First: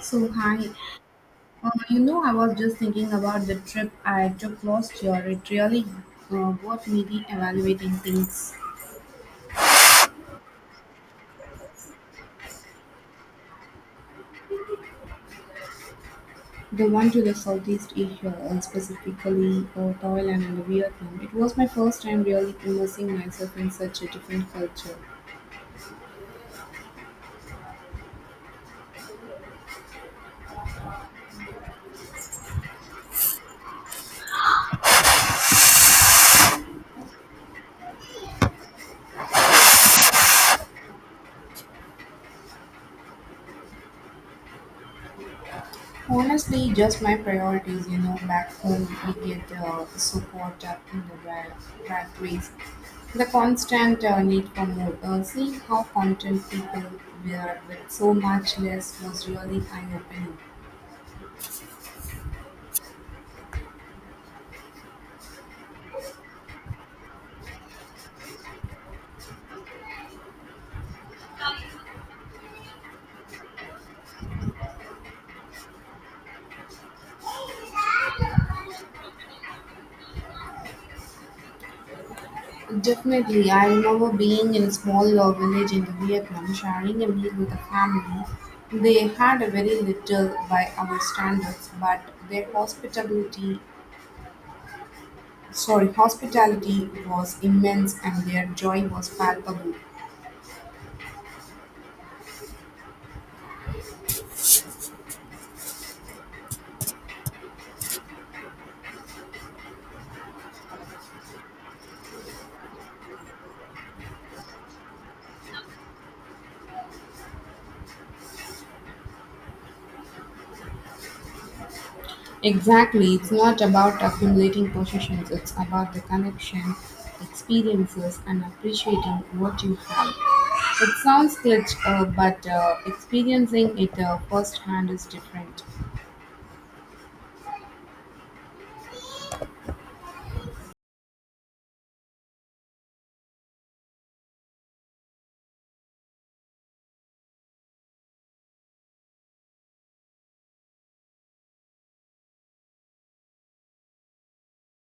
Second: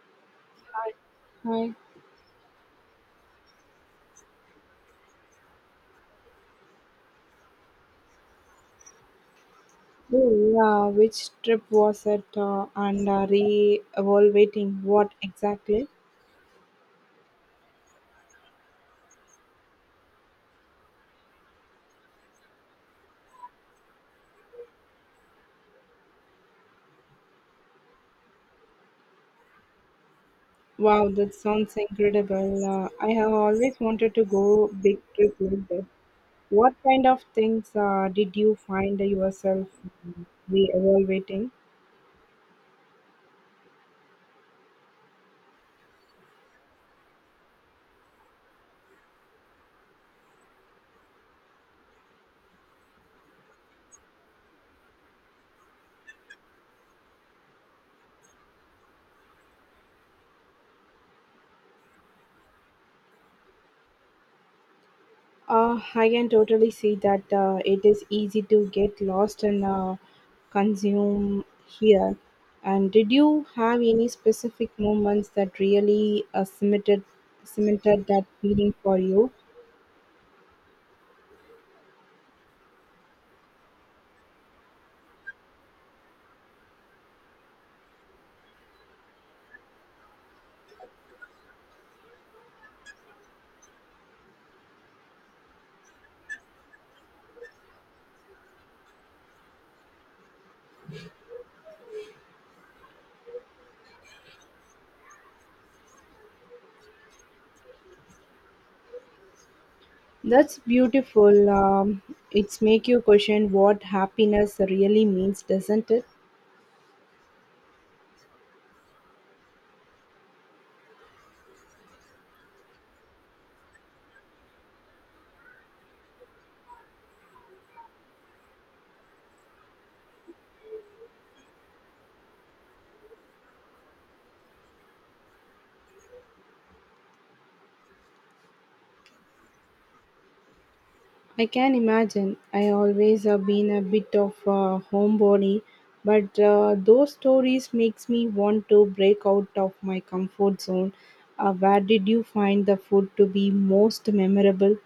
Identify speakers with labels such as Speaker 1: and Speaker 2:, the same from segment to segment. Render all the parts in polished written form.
Speaker 1: So, hi.
Speaker 2: Hi.
Speaker 1: I was just thinking about the trip I took last year. It really got me re-evaluating things.
Speaker 2: Oh, yeah. Which trip was it? And re-evaluating what exactly?
Speaker 1: The one to the Southeast Asia, specifically Thailand and Vietnam. It was my first time really immersing myself in such a different culture.
Speaker 2: Wow, that sounds incredible. I have always wanted to go big trip like that. What kind of things did you find yourself re-evaluating?
Speaker 1: Honestly, just my priorities, you know, back home we get so caught up in the rat race. The constant need for more. Seeing how content people were with so much less was really eye-opening.
Speaker 2: I can totally see that it is easy to get lost and consume here. And did you have any specific moments that really cemented that feeling for you?
Speaker 1: Definitely, I remember being in a small village in the Vietnam, sharing a meal with a family. They had a very little by our standards, but their hospitality. Sorry, hospitality was immense and their joy was palpable.
Speaker 2: That's beautiful. It's make you question what happiness really means, doesn't it?
Speaker 1: Exactly. It's not about accumulating possessions, it's about the connection, experiences, and appreciating what you have. It sounds glitch, but experiencing it firsthand is different.
Speaker 2: I can imagine. I always have been a bit of a homebody, but those stories makes me want to break out of my comfort zone. Where did you find the food to be most memorable?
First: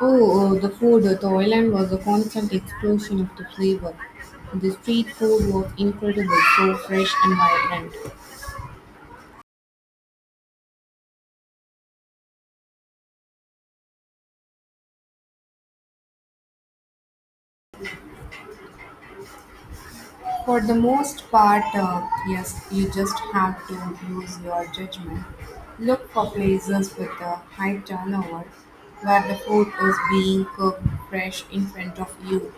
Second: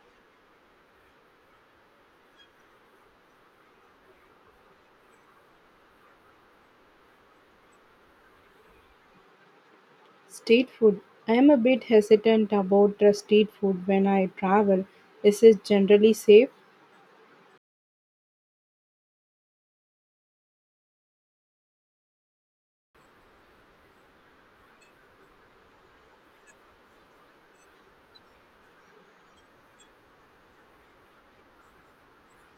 Speaker 1: Oh, the food. The island was a constant explosion of the flavor. The street food was incredible, so fresh and vibrant.
Speaker 2: Street food. I am a bit hesitant about street food when I travel. Is it generally safe?
Speaker 1: For the most part, yes, you just have to use your judgment. Look for places with a high turnover where the food is being cooked fresh in front of you.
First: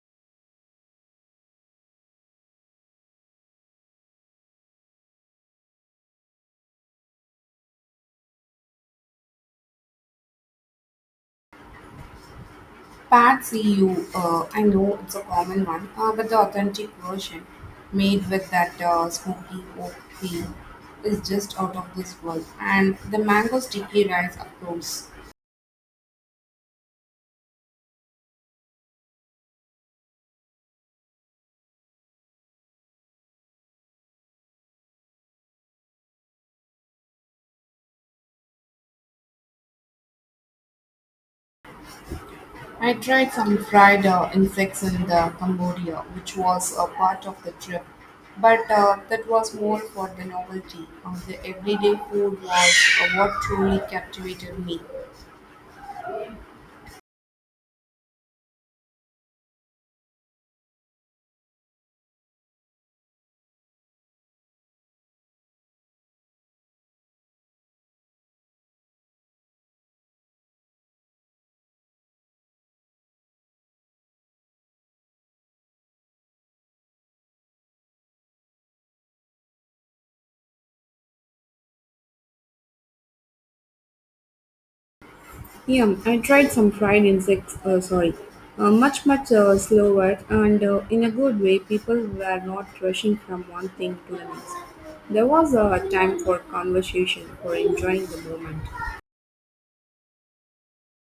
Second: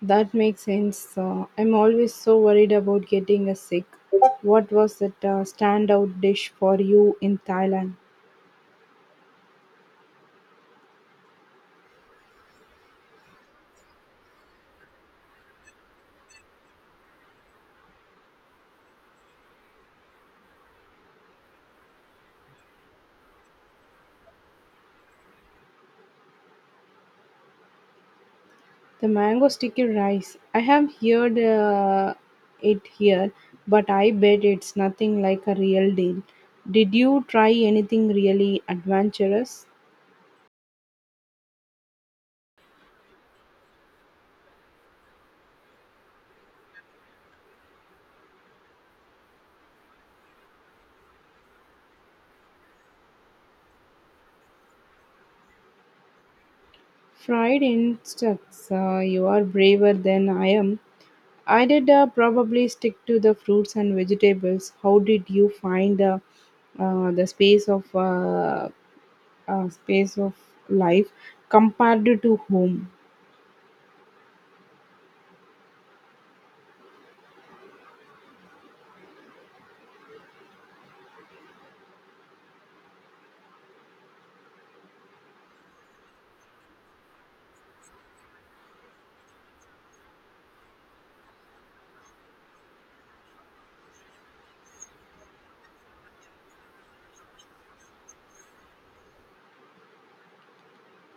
Speaker 2: That makes sense. I'm always so worried about getting a sick. What was that standout dish for you in Thailand?
Speaker 1: Patsy, you, I know it's a common one, but the authentic version made with that smoky oak peel is just out of this world. And the mango sticky rice, of course.
Speaker 2: The mango sticky rice. I have heard it here, but I bet it's nothing like a real deal. Did you try anything really adventurous?
Speaker 1: I tried some fried insects in Cambodia, which was a part of the trip, but that was more for the novelty. The everyday food was what truly captivated me.
Speaker 2: Fried insects. You are braver than I am. I did probably stick to the fruits and vegetables. How did you find the space of life compared to home?
Speaker 1: Yeah, I tried some fried insects. Sorry, much slower and in a good way. People were not rushing from one thing to the next. There was a time for conversation, for enjoying the moment.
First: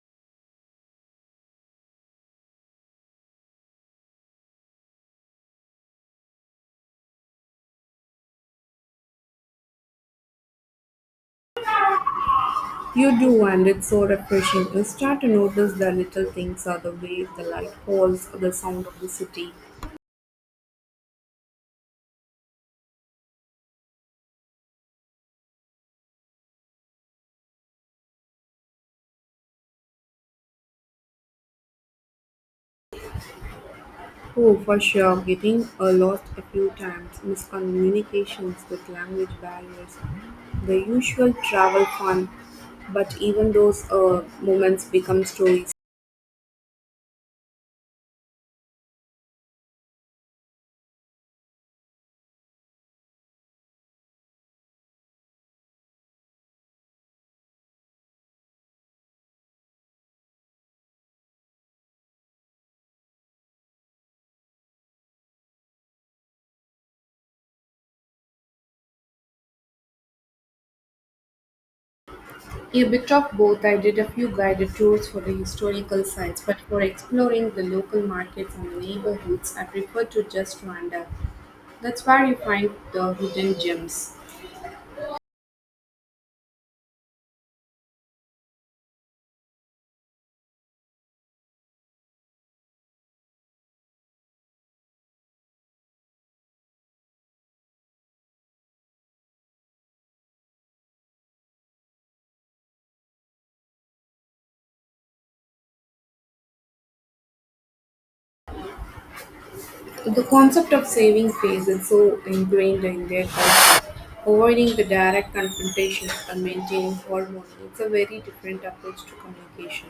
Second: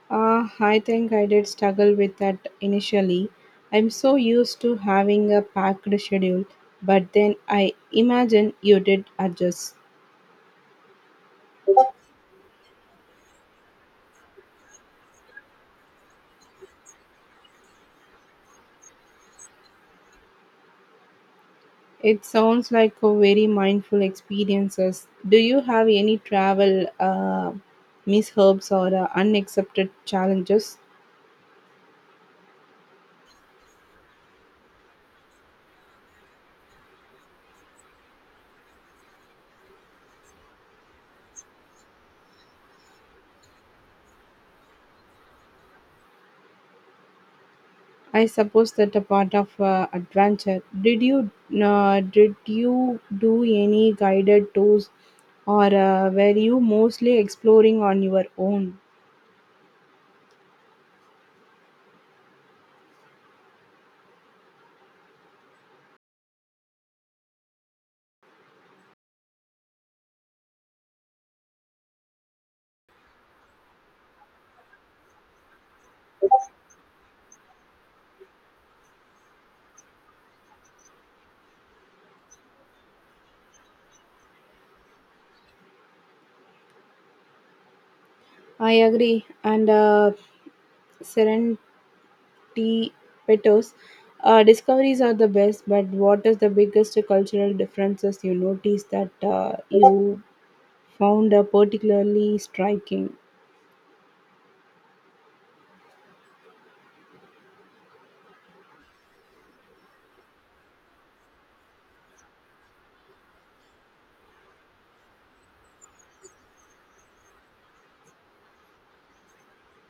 Speaker 2: I think I did struggle with that initially. I'm so used to having a packed schedule, but then I imagine you did adjust.
Speaker 1: You do, and it's so refreshing. You start to notice the little things or the way the light falls or the sound of the city.
Speaker 2: It sounds like a very mindful experiences. Do you have any travel mishaps or unaccepted challenges?
Speaker 1: Oh, for sure, getting lost a few times, miscommunications with language barriers, the usual travel fun, but even those moments become stories.
Speaker 2: I suppose that a part of adventure. Did you do any guided tours, or were you mostly exploring on your own?
Speaker 1: A bit of both. I did a few guided tours for the historical sites, but for exploring the local markets and neighborhoods, I prefer to just wander. That's where you find the hidden gems.
Speaker 2: I agree. And serendipitous discoveries are the best. But what is the biggest cultural differences you notice that you found particularly striking?
Speaker 1: The concept of saving face is so ingrained in their culture. Avoiding the direct confrontations and maintaining harmony. It's a very different approach to communication.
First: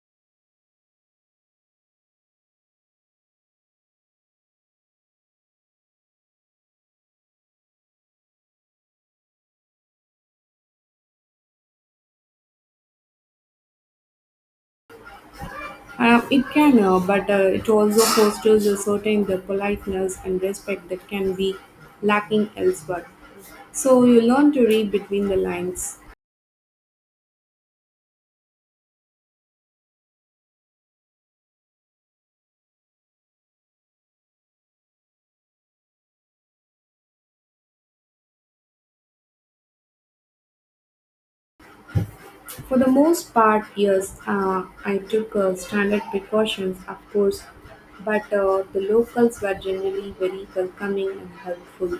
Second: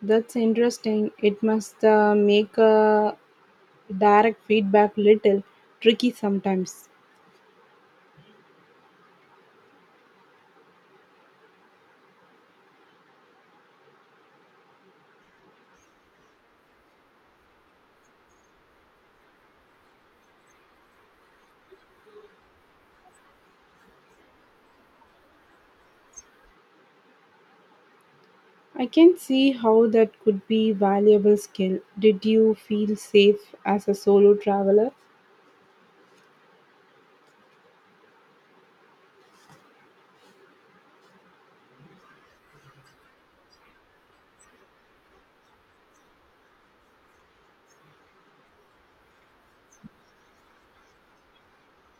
Speaker 2: That's interesting. It must make a direct feedback little tricky sometimes.
Speaker 1: It can, but it also fosters a certain the politeness and respect that can be lacking elsewhere. So you learn to read between the lines.
Speaker 2: I can see how that could be valuable skill. Did you feel safe as a solo traveler?
Speaker 1: For the most part, yes, I took standard precautions, of course, but the locals were generally very welcoming and helpful.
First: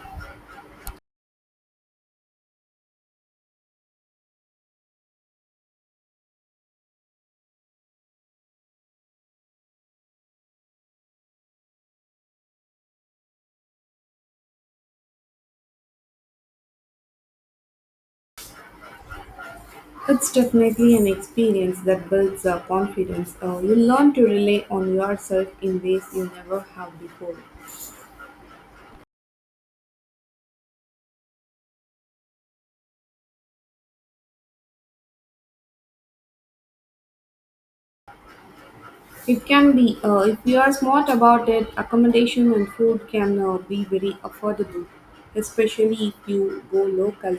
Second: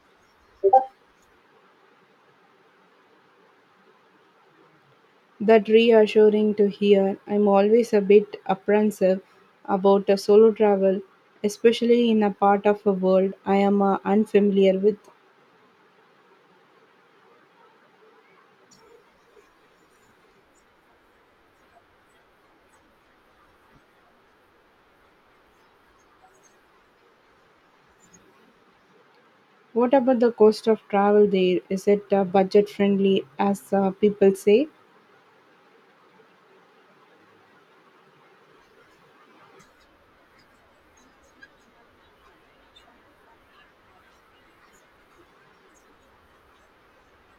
Speaker 2: That reassuring to hear. I'm always a bit apprehensive about a solo travel, especially in a part of a world I am unfamiliar with.
Speaker 1: It's definitely an experience that builds confidence. You learn to rely on yourself in ways you never have before.
Speaker 2: What about the cost of travel there? Is it budget friendly as people say?
Speaker 1: It can be, if you are smart about it, accommodation and food can be very affordable, especially if you go local.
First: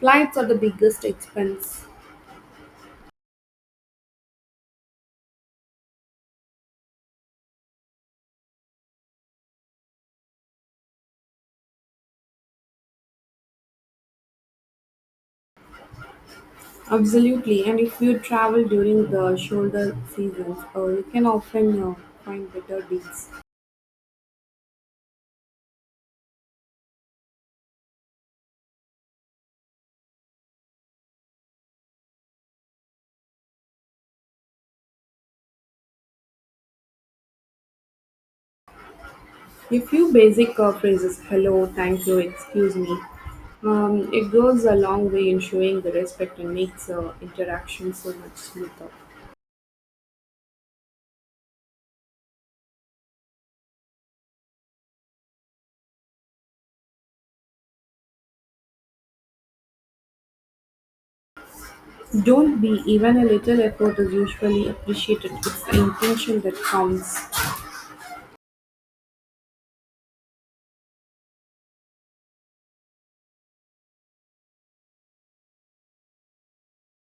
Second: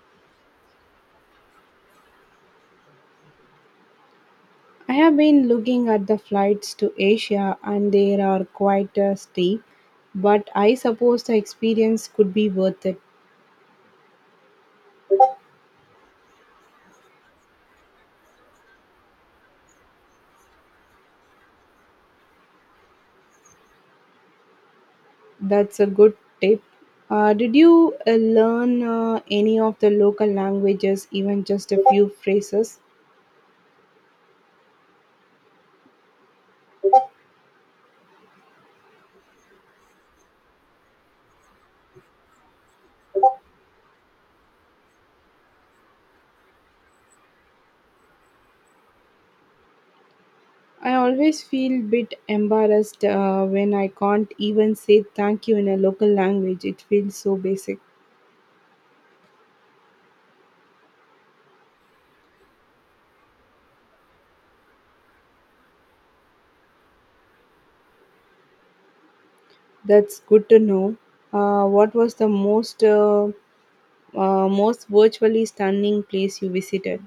Speaker 1: Flights are the biggest expense.
Speaker 2: I have been looking at the flights to Asia and they are quite steep, but I suppose the experience could be worth it.
Speaker 1: Absolutely, and if you travel during the shoulder seasons, you can often find better deals.
Speaker 2: That's a good tip. Did you learn any of the local languages, even just a few phrases?
Speaker 1: A few basic phrases hello, thank you, excuse me. It goes a long way in showing the respect and makes interaction so much smoother.
Speaker 2: I always feel bit embarrassed when I can't even say thank you in a local language. It feels so basic.
Speaker 1: Don't be, even a little effort is usually appreciated. It's the intention that counts.
Speaker 2: That's good to know. What was the most most virtually stunning place you visited?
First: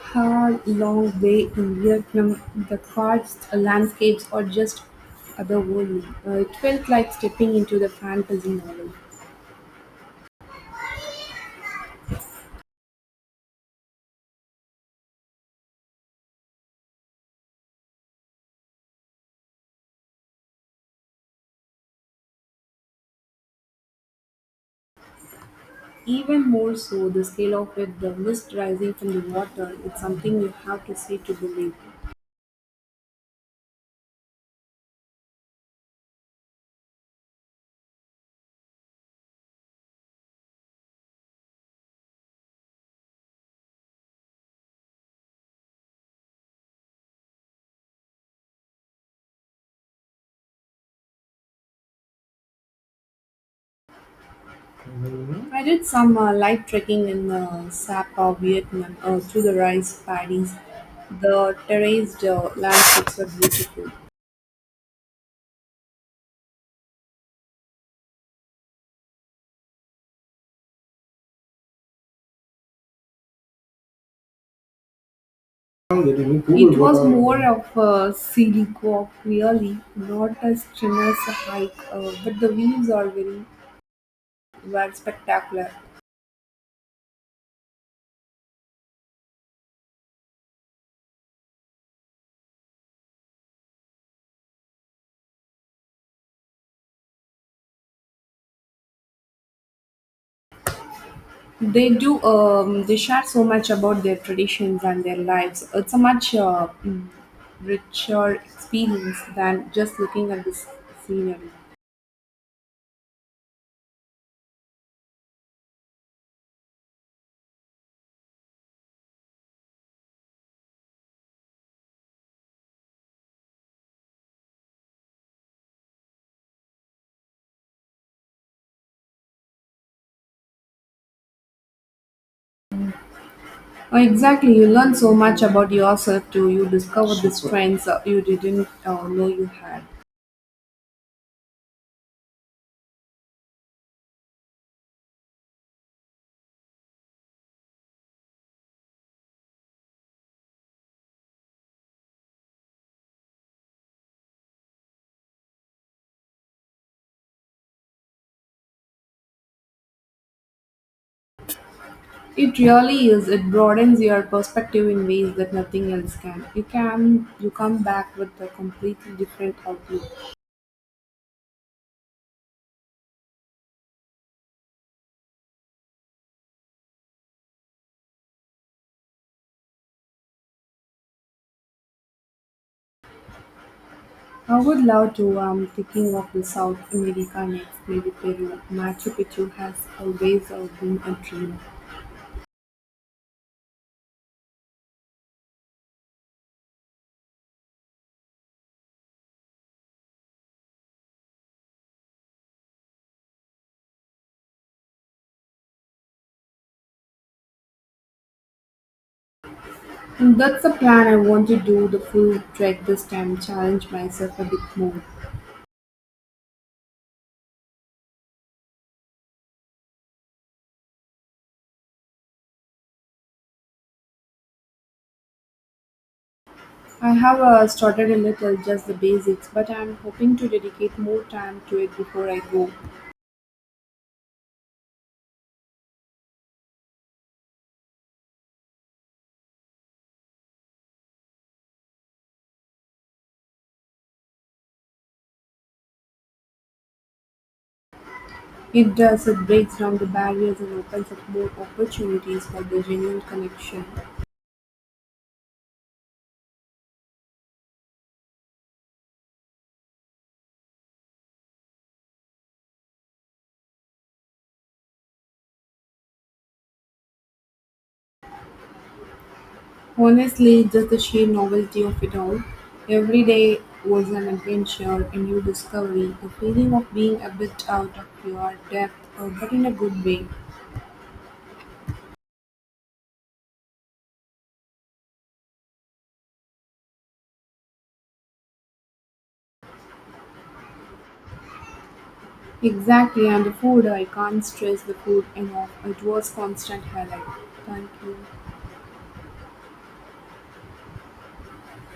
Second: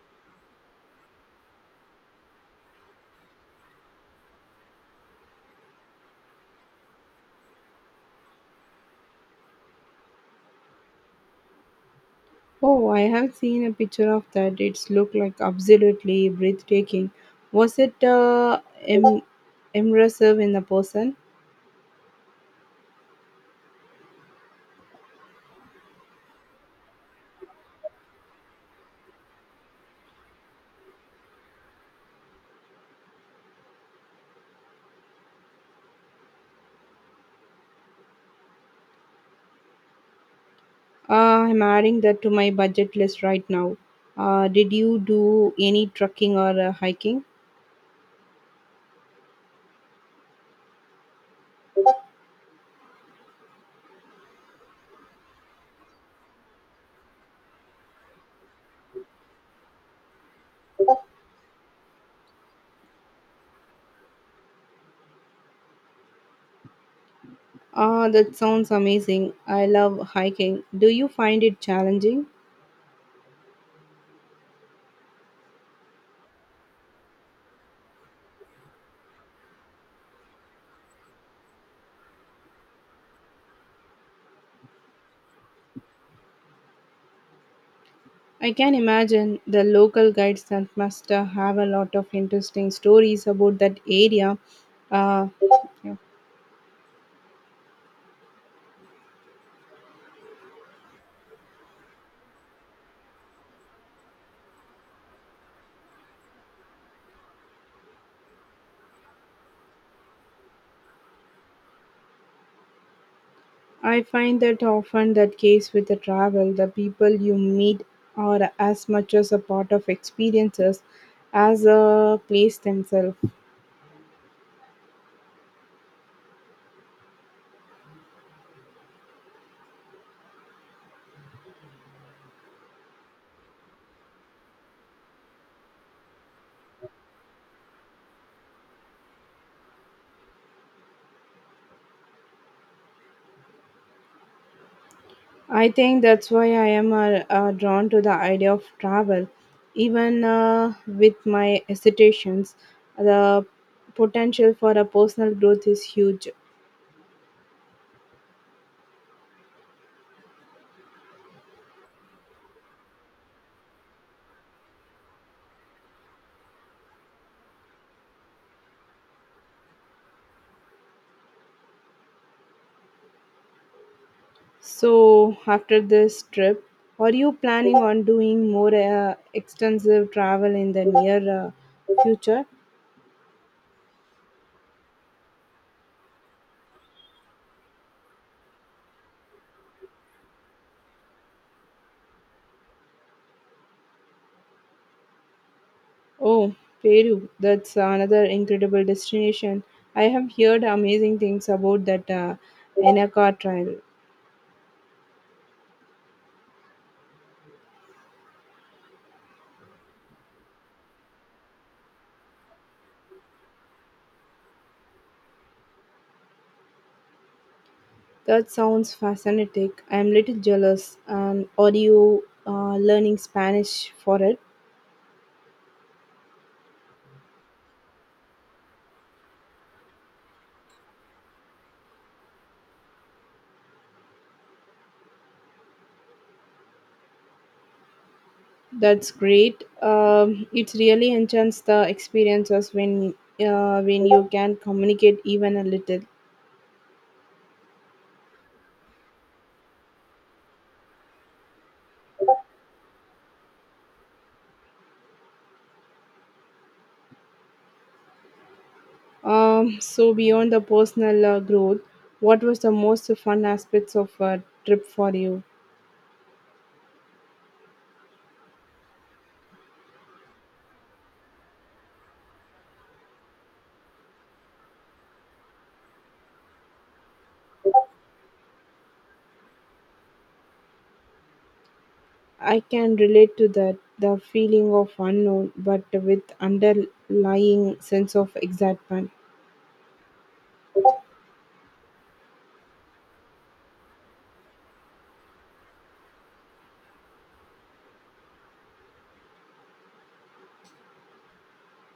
Speaker 1: How long way in Vietnam, the cards, the landscapes are just otherworldly. It felt like stepping into the fantasy novel.
Speaker 2: Oh, I have seen a picture of that. It's looked like absolutely breathtaking. Was it im- immersive in the person?
Speaker 1: Even more so, the scale of it, the mist rising from the water, it's something you have to see to believe.
Speaker 2: I'm adding that to my budget list right now. Did you do any trekking or hiking?
Speaker 1: I did some light trekking in Sapa, Vietnam, through the rice paddies. The terraced landscapes are beautiful.
Speaker 2: Ah, that sounds amazing. I love hiking. Do you find it challenging?
Speaker 1: It was more of a scenic walk really, not a strenuous hike, but the views are very were spectacular.
Speaker 2: I can imagine the local guides that must have a lot of interesting stories about that area. Uh, yeah.
Speaker 1: They do they share so much about their traditions and their lives. It's a much richer experience than just looking at the scenery.
Speaker 2: I find that often that case with the travel, the people you meet are as much as a part of experiences as a place themselves.
Speaker 1: Exactly, you learn so much about yourself too. You discover these Super strengths you didn't know you had.
Speaker 2: I think that's why I am drawn to the idea of travel, even with my hesitations. The potential for a personal growth is huge.
Speaker 1: It really is. It broadens your perspective in ways that nothing else can. You come back with a completely different outlook.
Speaker 2: So after this trip, are you planning on doing more extensive travel in the near future?
Speaker 1: I would love to. I'm thinking of the South America next, maybe Peru. Machu Picchu has always been a dream.
Speaker 2: Oh, Peru, that's another incredible destination. I have heard amazing things about that Inca trial.
Speaker 1: And that's the plan. I want to do the full trek this time. Challenge myself a bit more.
Speaker 2: That sounds fascinating. I'm little jealous. Are you learning Spanish for it?
Speaker 1: I have started a little, just the basics, but I'm hoping to dedicate more time to it before I go.
Speaker 2: That's great. It really enchants the experiences when you can communicate even a little.
Speaker 1: It does, it breaks down the barriers and opens up more opportunities for the genuine connection.
Speaker 2: So beyond the personal growth, what was the most fun aspects of a trip for you?
Speaker 1: Honestly, just the sheer novelty of it all. Every day was an adventure, a new discovery, the feeling of being a bit out of your depth, but in a good way.
Speaker 2: I can relate to that the feeling of unknown but with underlying sense of excitement.
Speaker 1: Exactly, and the food, I can't stress the food enough. It was constant highlight. Thank you.